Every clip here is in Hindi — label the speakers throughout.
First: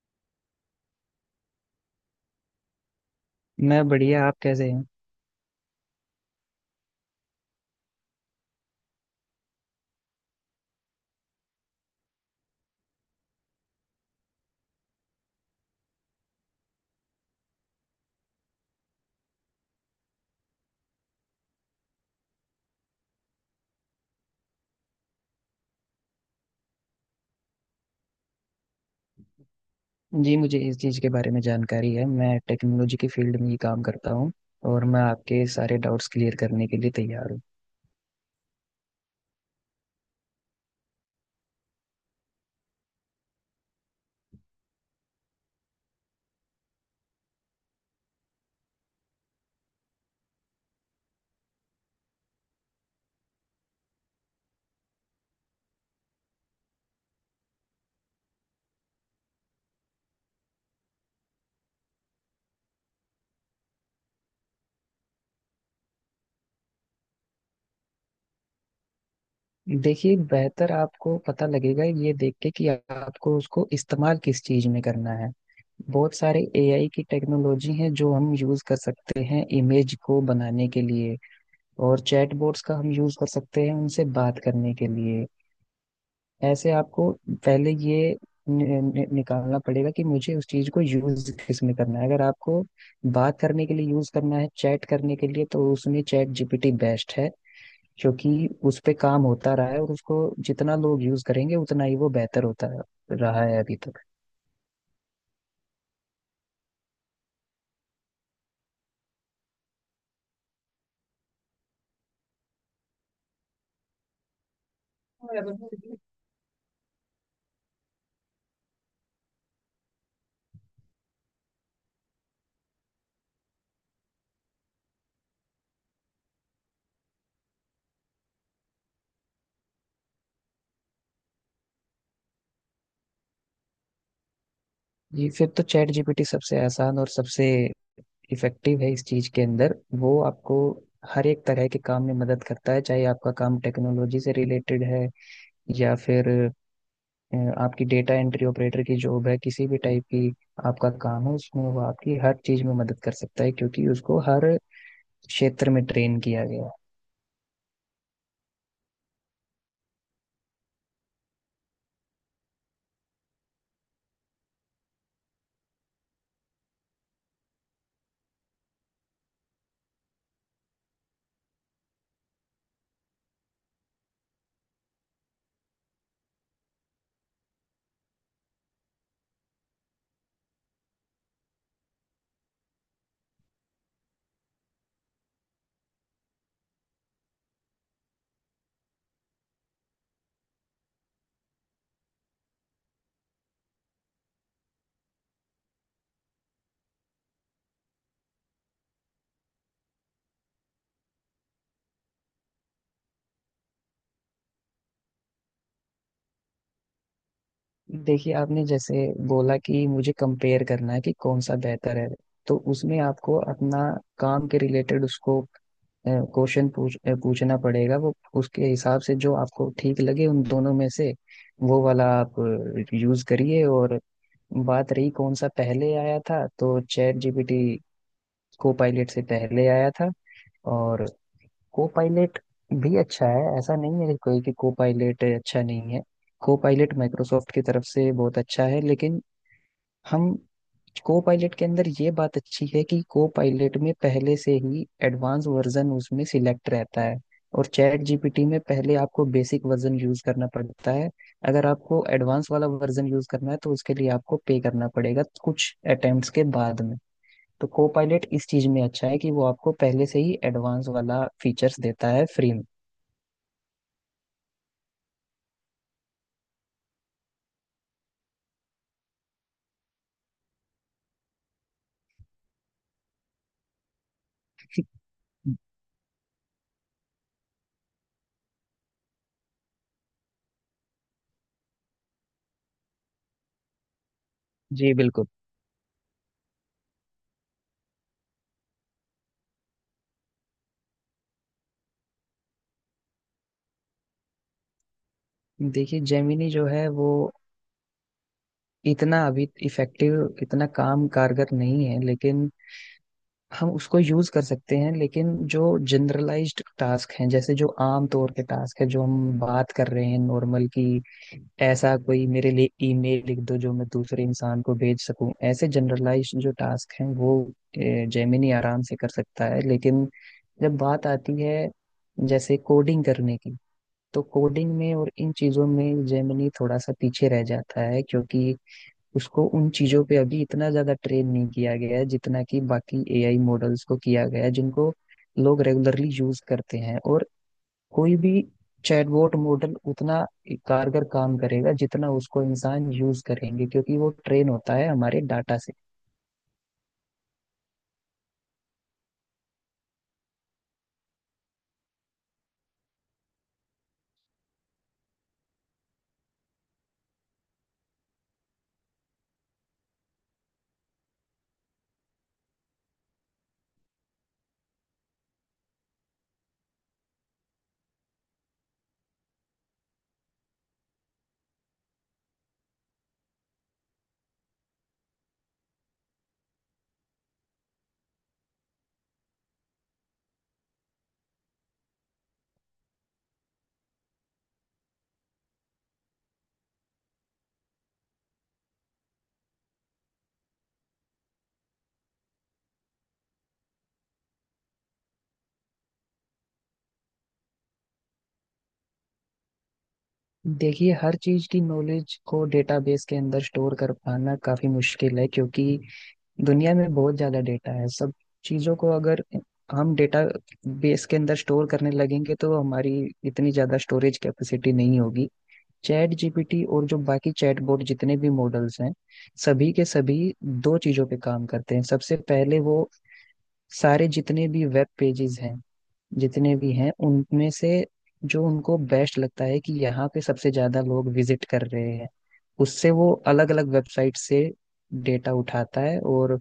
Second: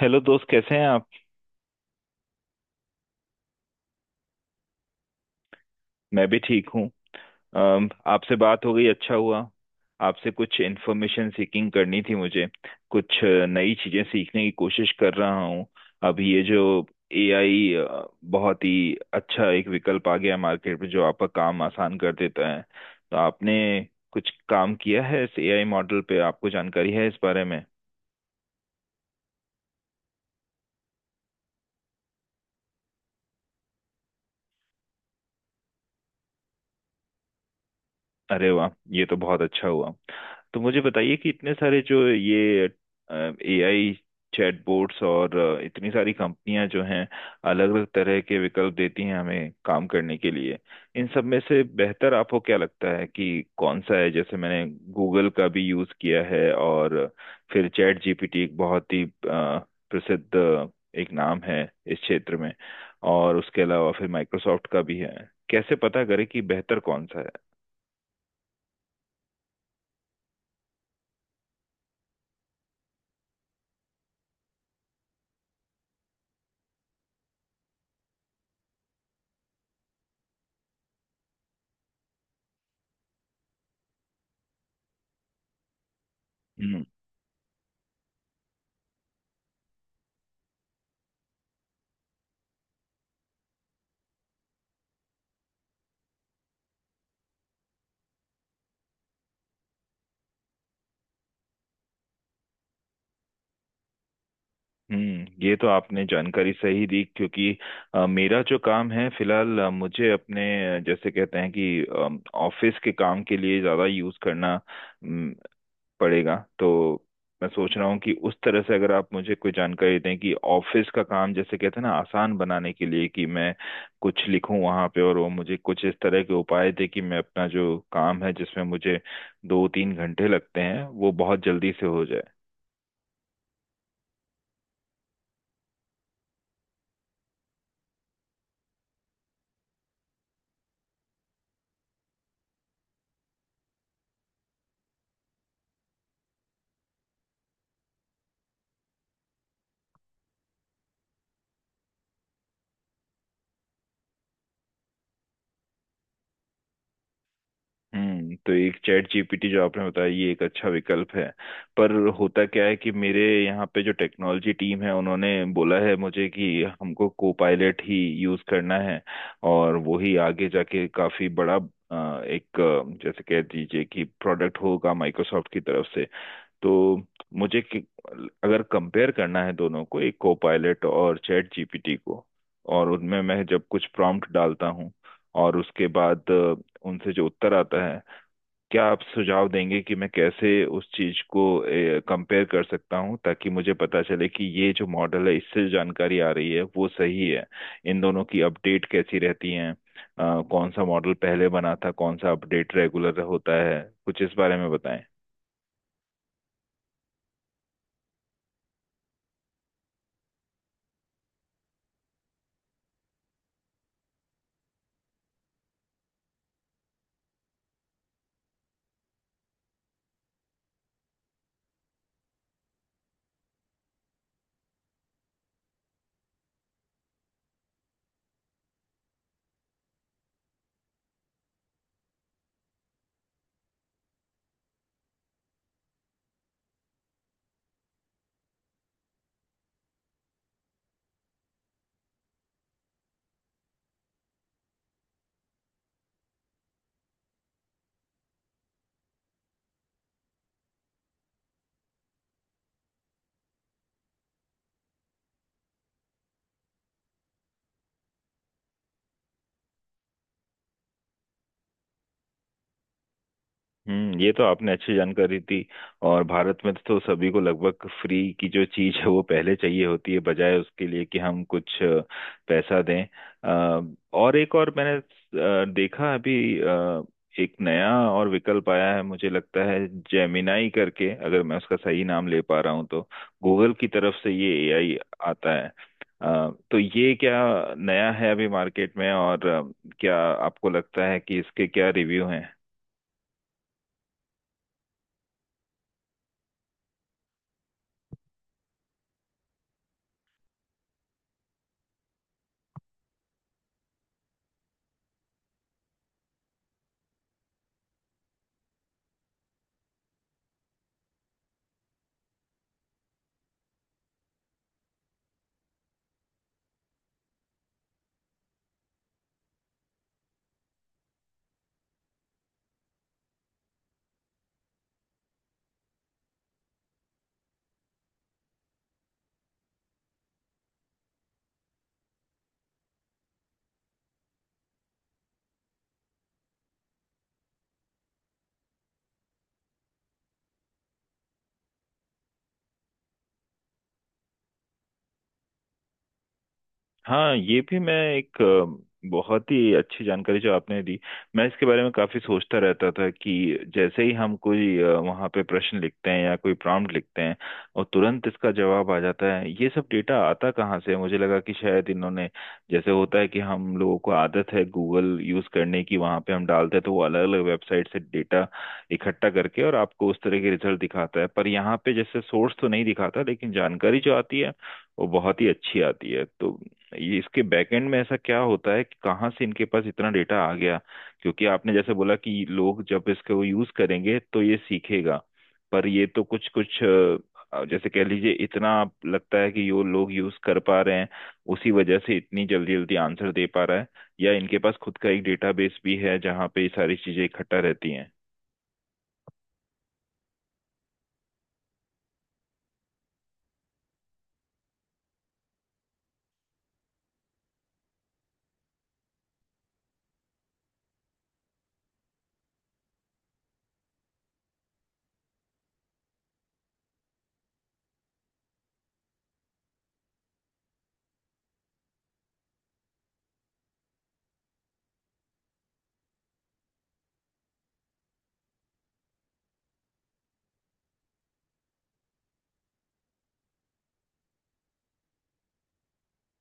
Speaker 1: हेलो दोस्त, कैसे हैं आप?
Speaker 2: मैं बढ़िया। आप कैसे हैं।
Speaker 1: मैं भी ठीक हूँ। आपसे बात हो गई, अच्छा हुआ। आपसे कुछ इन्फॉर्मेशन सीकिंग करनी थी मुझे। कुछ नई चीज़ें सीखने की कोशिश कर रहा हूँ। अभी ये जो एआई, बहुत ही अच्छा एक विकल्प आ गया है मार्केट में, जो आपका काम आसान कर देता है। तो आपने कुछ काम किया है इस एआई मॉडल पे? आपको जानकारी है इस बारे में?
Speaker 2: जी मुझे इस चीज़ के बारे में जानकारी है। मैं टेक्नोलॉजी की फील्ड में ही काम करता हूँ और मैं आपके सारे डाउट्स क्लियर करने के लिए तैयार हूँ।
Speaker 1: अरे वाह, ये तो बहुत अच्छा हुआ। तो मुझे बताइए कि इतने सारे जो ये एआई चैटबॉट्स और इतनी सारी कंपनियां जो हैं, अलग अलग तरह के विकल्प देती हैं हमें काम करने के लिए, इन सब में से बेहतर आपको क्या लगता है कि कौन सा है? जैसे मैंने गूगल का भी यूज किया है, और फिर चैट जीपीटी एक बहुत ही प्रसिद्ध एक नाम है इस क्षेत्र में, और उसके अलावा फिर माइक्रोसॉफ्ट का भी है। कैसे पता करें कि बेहतर कौन सा है?
Speaker 2: देखिए बेहतर आपको पता लगेगा ये देख के कि आपको उसको इस्तेमाल किस चीज़ में करना है। बहुत सारे एआई की टेक्नोलॉजी है जो हम यूज कर सकते हैं इमेज को बनाने के लिए, और चैटबॉट्स का हम यूज कर सकते हैं उनसे बात करने के लिए। ऐसे
Speaker 1: हम्म।
Speaker 2: आपको पहले ये नि, नि, निकालना पड़ेगा कि मुझे उस चीज को यूज किस में करना है। अगर आपको बात करने के लिए यूज करना है, चैट करने के लिए, तो उसमें चैट जीपीटी बेस्ट है क्योंकि उस पे काम होता रहा है और उसको जितना लोग यूज करेंगे उतना ही वो बेहतर होता रहा है अभी तक।
Speaker 1: हम्म, ये तो आपने जानकारी सही दी, क्योंकि मेरा जो काम है फिलहाल, मुझे अपने, जैसे कहते हैं कि ऑफिस के काम के लिए ज़्यादा यूज़ करना पड़ेगा। तो मैं सोच रहा हूँ कि उस तरह से अगर आप मुझे कोई जानकारी दें कि ऑफिस का काम, जैसे कहते हैं ना, आसान बनाने के लिए कि मैं कुछ लिखूं वहां पे और वो मुझे कुछ इस तरह के उपाय दे कि मैं अपना जो काम है, जिसमें मुझे 2-3 घंटे लगते हैं, वो बहुत जल्दी से हो जाए।
Speaker 2: ये फिर तो चैट जीपीटी सबसे आसान और सबसे इफेक्टिव है इस चीज के अंदर। वो आपको हर एक तरह के काम में मदद करता है, चाहे आपका काम टेक्नोलॉजी से रिलेटेड है या फिर अ, आपकी डेटा एंट्री ऑपरेटर की जॉब है, किसी भी टाइप की आपका काम है, उसमें वो आपकी हर चीज में मदद कर सकता है क्योंकि उसको हर क्षेत्र में ट्रेन किया गया है।
Speaker 1: हम्म, तो एक चैट जीपीटी जो आपने बताया, ये एक अच्छा विकल्प है। पर होता क्या है कि मेरे यहाँ पे जो टेक्नोलॉजी टीम है, उन्होंने बोला है मुझे कि हमको कोपायलट ही यूज करना है, और वो ही आगे जाके काफी बड़ा एक जैसे कह दीजिए कि प्रोडक्ट होगा माइक्रोसॉफ्ट की तरफ से। तो मुझे कि, अगर कंपेयर करना है दोनों को, एक कोपायलट और चैट जीपीटी को, और उनमें मैं जब कुछ प्रॉम्प्ट डालता हूँ और उसके बाद उनसे जो उत्तर आता है, क्या आप सुझाव देंगे कि मैं कैसे उस चीज को कंपेयर कर सकता हूँ ताकि मुझे पता चले कि ये जो मॉडल है, इससे जो जानकारी आ रही है वो सही है? इन दोनों की अपडेट कैसी रहती है? कौन सा मॉडल पहले बना था, कौन सा अपडेट रेगुलर होता है, कुछ इस बारे में बताएं।
Speaker 2: देखिए आपने जैसे बोला कि मुझे कंपेयर करना है कि कौन सा बेहतर है, तो उसमें आपको अपना काम के रिलेटेड उसको क्वेश्चन पूछना पड़ेगा। वो उसके हिसाब से जो आपको ठीक लगे उन दोनों में से वो वाला आप यूज करिए। और बात रही कौन सा पहले आया था, तो चैट जीपीटी को पायलट से पहले आया था। और को पायलट भी अच्छा है, ऐसा नहीं है कि कोई कि को पायलट अच्छा नहीं है। को पायलट माइक्रोसॉफ्ट की तरफ से बहुत अच्छा है, लेकिन हम को पायलट के अंदर ये बात अच्छी है कि को पायलट में पहले से ही एडवांस वर्जन उसमें सिलेक्ट रहता है, और चैट जीपीटी में पहले आपको बेसिक वर्जन यूज करना पड़ता है। अगर आपको एडवांस वाला वर्जन यूज करना है, तो उसके लिए आपको पे करना पड़ेगा कुछ अटेम्प्ट्स के बाद में। तो को पायलट इस चीज में अच्छा है कि वो आपको पहले से ही एडवांस वाला फीचर्स देता है फ्री में।
Speaker 1: हम्म, ये तो आपने अच्छी जानकारी दी। और भारत में तो सभी को लगभग फ्री की जो चीज है वो पहले चाहिए होती है, बजाय उसके लिए कि हम कुछ पैसा दें। और एक और मैंने देखा अभी अ, एक नया और विकल्प आया है, मुझे लगता है जेमिनाई करके, अगर मैं उसका सही नाम ले पा रहा हूँ तो। गूगल की तरफ से ये
Speaker 2: जी
Speaker 1: एआई
Speaker 2: बिल्कुल।
Speaker 1: आता है। तो ये क्या नया है अभी मार्केट में? और क्या आपको लगता है कि इसके क्या रिव्यू हैं?
Speaker 2: देखिए जेमिनी जो है वो इतना अभी इफेक्टिव, इतना काम कारगर नहीं है, लेकिन हम उसको यूज कर सकते हैं। लेकिन जो जनरलाइज्ड टास्क हैं, जैसे जो आम तौर के टास्क है जो हम बात कर रहे हैं नॉर्मल की, ऐसा कोई मेरे लिए ईमेल लिख दो जो मैं दूसरे इंसान को भेज सकूं, ऐसे जनरलाइज जो टास्क हैं वो जेमिनी आराम से कर सकता है। लेकिन जब बात आती है जैसे कोडिंग करने की, तो कोडिंग में और इन चीजों में जेमिनी थोड़ा सा पीछे रह जाता है, क्योंकि उसको उन चीजों पे अभी इतना ज्यादा ट्रेन नहीं किया गया है जितना कि बाकी एआई मॉडल्स को किया गया है, जिनको लोग रेगुलरली यूज करते हैं। और कोई भी चैटबॉट मॉडल उतना कारगर काम करेगा जितना उसको इंसान यूज करेंगे, क्योंकि वो ट्रेन होता है हमारे डाटा से।
Speaker 1: हाँ, ये भी मैं, एक बहुत ही अच्छी जानकारी जो आपने दी। मैं इसके बारे में काफी सोचता रहता था कि जैसे ही हम कोई वहाँ पे प्रश्न लिखते हैं या कोई प्रॉम्प्ट लिखते हैं, और तुरंत इसका जवाब आ जाता है, ये सब डेटा आता कहाँ से है? मुझे लगा कि शायद इन्होंने, जैसे होता है कि हम लोगों को आदत है गूगल यूज करने की, वहाँ पे हम डालते हैं तो वो अलग अलग वेबसाइट से डेटा इकट्ठा करके और आपको उस तरह के रिजल्ट दिखाता है, पर यहाँ पे जैसे सोर्स तो नहीं दिखाता, लेकिन जानकारी जो आती है वो बहुत ही अच्छी आती है। तो ये इसके बैकएंड में ऐसा क्या होता है कि कहाँ से इनके पास इतना डेटा आ गया? क्योंकि आपने जैसे बोला कि लोग जब इसको यूज करेंगे तो ये सीखेगा, पर ये तो कुछ कुछ जैसे कह लीजिए, इतना लगता है कि यो लोग यूज कर पा रहे हैं, उसी वजह से इतनी जल्दी जल्दी आंसर दे पा रहा है? या इनके पास खुद का एक डेटाबेस भी है जहाँ पे ये सारी चीजें इकट्ठा रहती हैं?
Speaker 2: देखिए हर चीज की नॉलेज को डेटाबेस के अंदर स्टोर कर पाना काफी मुश्किल है, क्योंकि दुनिया में बहुत ज़्यादा डेटा है। सब चीज़ों को अगर हम डेटा बेस के अंदर स्टोर करने लगेंगे तो हमारी इतनी ज़्यादा स्टोरेज कैपेसिटी नहीं होगी। चैट जीपीटी और जो बाकी चैट बोर्ड जितने भी मॉडल्स हैं, सभी के सभी दो चीज़ों पे काम करते हैं। सबसे पहले वो सारे जितने भी वेब पेजेस हैं, जितने भी हैं, उनमें से जो उनको बेस्ट लगता है कि यहाँ पे सबसे ज्यादा लोग विजिट कर रहे हैं, उससे वो अलग अलग वेबसाइट से डेटा उठाता है। और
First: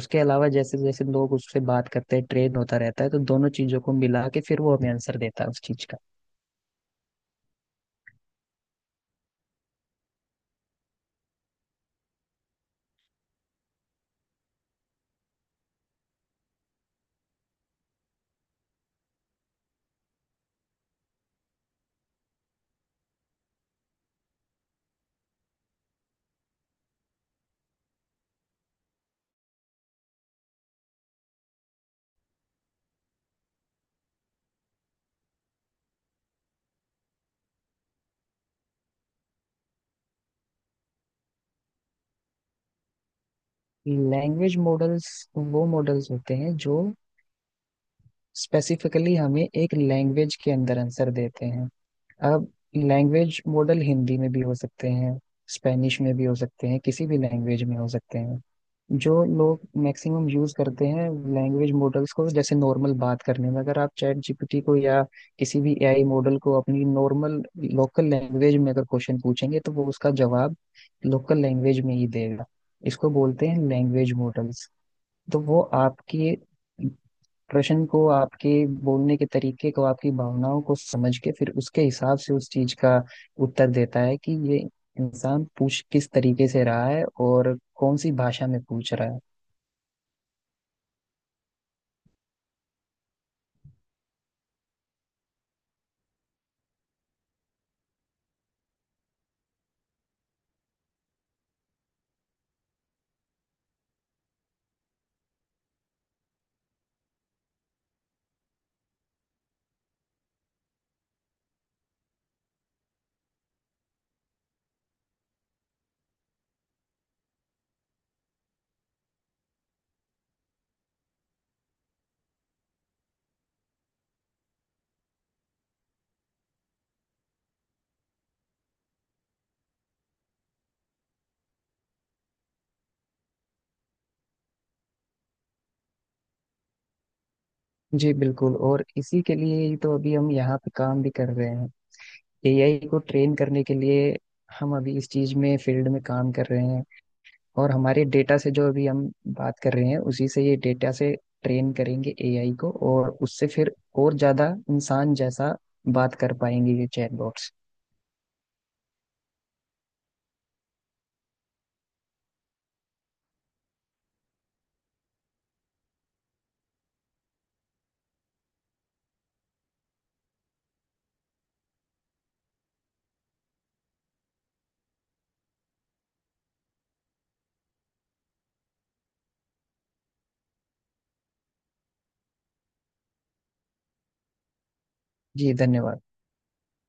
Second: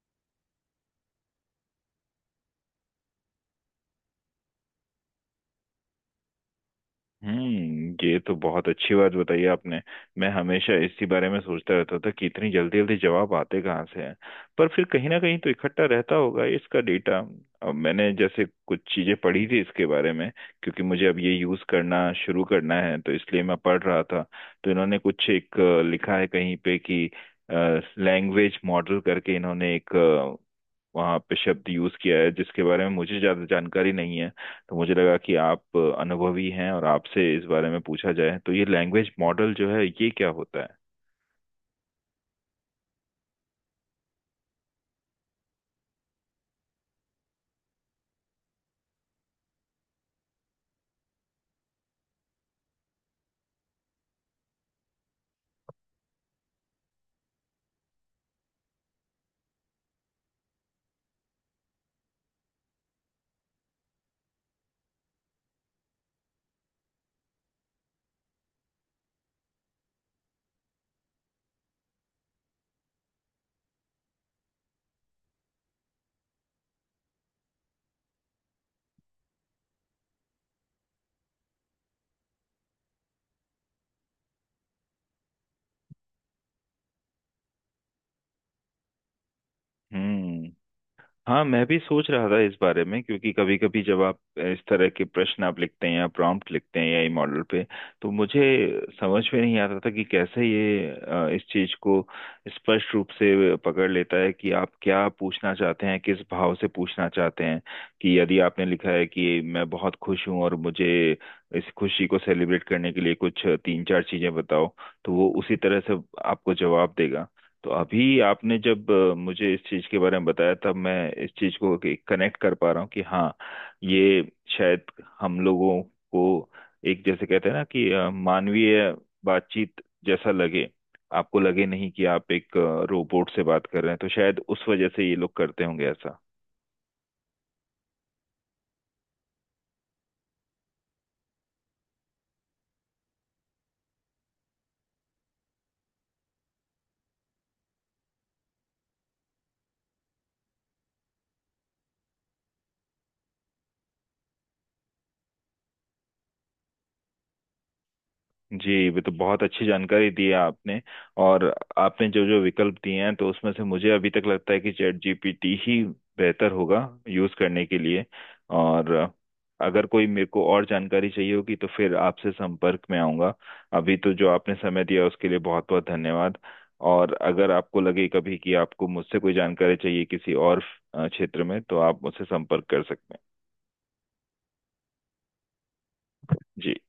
Speaker 2: उसके अलावा जैसे जैसे लोग उससे बात करते हैं ट्रेन होता रहता है, तो दोनों चीजों को मिला के फिर वो हमें आंसर देता है उस चीज का।
Speaker 1: हम्म, ये तो बहुत अच्छी बात बताई आपने। मैं हमेशा इसी बारे में सोचता रहता था कि इतनी जल्दी जल्दी जवाब आते कहाँ से हैं, पर फिर कहीं ना कहीं तो इकट्ठा रहता होगा इसका डेटा। अब मैंने जैसे कुछ चीजें पढ़ी थी इसके बारे में, क्योंकि मुझे अब ये यूज करना शुरू करना है तो इसलिए मैं पढ़ रहा था, तो इन्होंने कुछ एक लिखा है कहीं पे कि लैंग्वेज मॉडल करके इन्होंने एक, वहाँ पे शब्द यूज किया है जिसके बारे में मुझे ज्यादा जानकारी नहीं है। तो मुझे लगा कि आप अनुभवी हैं और आपसे इस बारे में पूछा जाए, तो ये लैंग्वेज मॉडल जो है, ये क्या होता है?
Speaker 2: लैंग्वेज मॉडल्स वो मॉडल्स होते हैं जो स्पेसिफिकली हमें एक लैंग्वेज के अंदर आंसर देते हैं। अब लैंग्वेज मॉडल हिंदी में भी हो सकते हैं, स्पेनिश में भी हो सकते हैं, किसी भी लैंग्वेज में हो सकते हैं जो लोग मैक्सिमम यूज करते हैं लैंग्वेज मॉडल्स को। जैसे नॉर्मल बात करने में अगर आप चैट जीपीटी को या किसी भी एआई मॉडल को अपनी नॉर्मल लोकल लैंग्वेज में अगर क्वेश्चन पूछेंगे, तो वो उसका जवाब लोकल लैंग्वेज में ही देगा। इसको बोलते हैं लैंग्वेज मॉडल्स। तो वो आपके प्रश्न को, आपके बोलने के तरीके को, आपकी भावनाओं को समझ के फिर उसके हिसाब से उस चीज का उत्तर देता है कि ये इंसान पूछ किस तरीके से रहा है और कौन सी भाषा में पूछ रहा है।
Speaker 1: हम्म। हाँ, मैं भी सोच रहा था इस बारे में, क्योंकि कभी कभी जब आप इस तरह के प्रश्न आप लिखते हैं या प्रॉम्प्ट लिखते हैं एआई मॉडल पे, तो मुझे समझ में नहीं आता था कि कैसे ये इस चीज को स्पष्ट रूप से पकड़ लेता है कि आप क्या पूछना चाहते हैं, किस भाव से पूछना चाहते हैं। कि यदि आपने लिखा है कि मैं बहुत खुश हूँ और मुझे इस खुशी को सेलिब्रेट करने के लिए कुछ 3-4 चीजें बताओ, तो वो उसी तरह से आपको जवाब देगा। तो अभी आपने जब मुझे इस चीज के बारे में बताया, तब मैं इस चीज को कनेक्ट कर पा रहा हूँ कि हाँ, ये शायद हम लोगों को एक, जैसे कहते हैं ना कि मानवीय बातचीत जैसा लगे, आपको लगे नहीं कि आप एक रोबोट से बात कर रहे हैं, तो शायद उस वजह से ये लोग करते होंगे ऐसा।
Speaker 2: जी बिल्कुल, और इसी के लिए ही तो अभी हम यहाँ पे काम भी कर रहे हैं एआई को ट्रेन करने के लिए। हम अभी इस चीज में फील्ड में काम कर रहे हैं, और हमारे डेटा से जो अभी हम बात कर रहे हैं उसी से, ये डेटा से ट्रेन करेंगे एआई को, और उससे फिर और ज्यादा इंसान जैसा बात कर पाएंगे ये चैटबॉट्स।
Speaker 1: जी, ये तो बहुत अच्छी जानकारी दी है आपने। और आपने जो जो विकल्प दिए हैं, तो उसमें से मुझे अभी तक लगता है कि चैट जीपीटी ही बेहतर होगा यूज करने के लिए। और अगर कोई मेरे को और जानकारी चाहिए होगी तो फिर आपसे संपर्क में आऊंगा। अभी तो जो आपने समय दिया उसके लिए बहुत बहुत धन्यवाद। और अगर आपको लगे कभी कि आपको मुझसे कोई जानकारी चाहिए किसी और क्षेत्र में, तो आप मुझसे संपर्क कर सकते हैं।
Speaker 2: जी धन्यवाद।
Speaker 1: जी।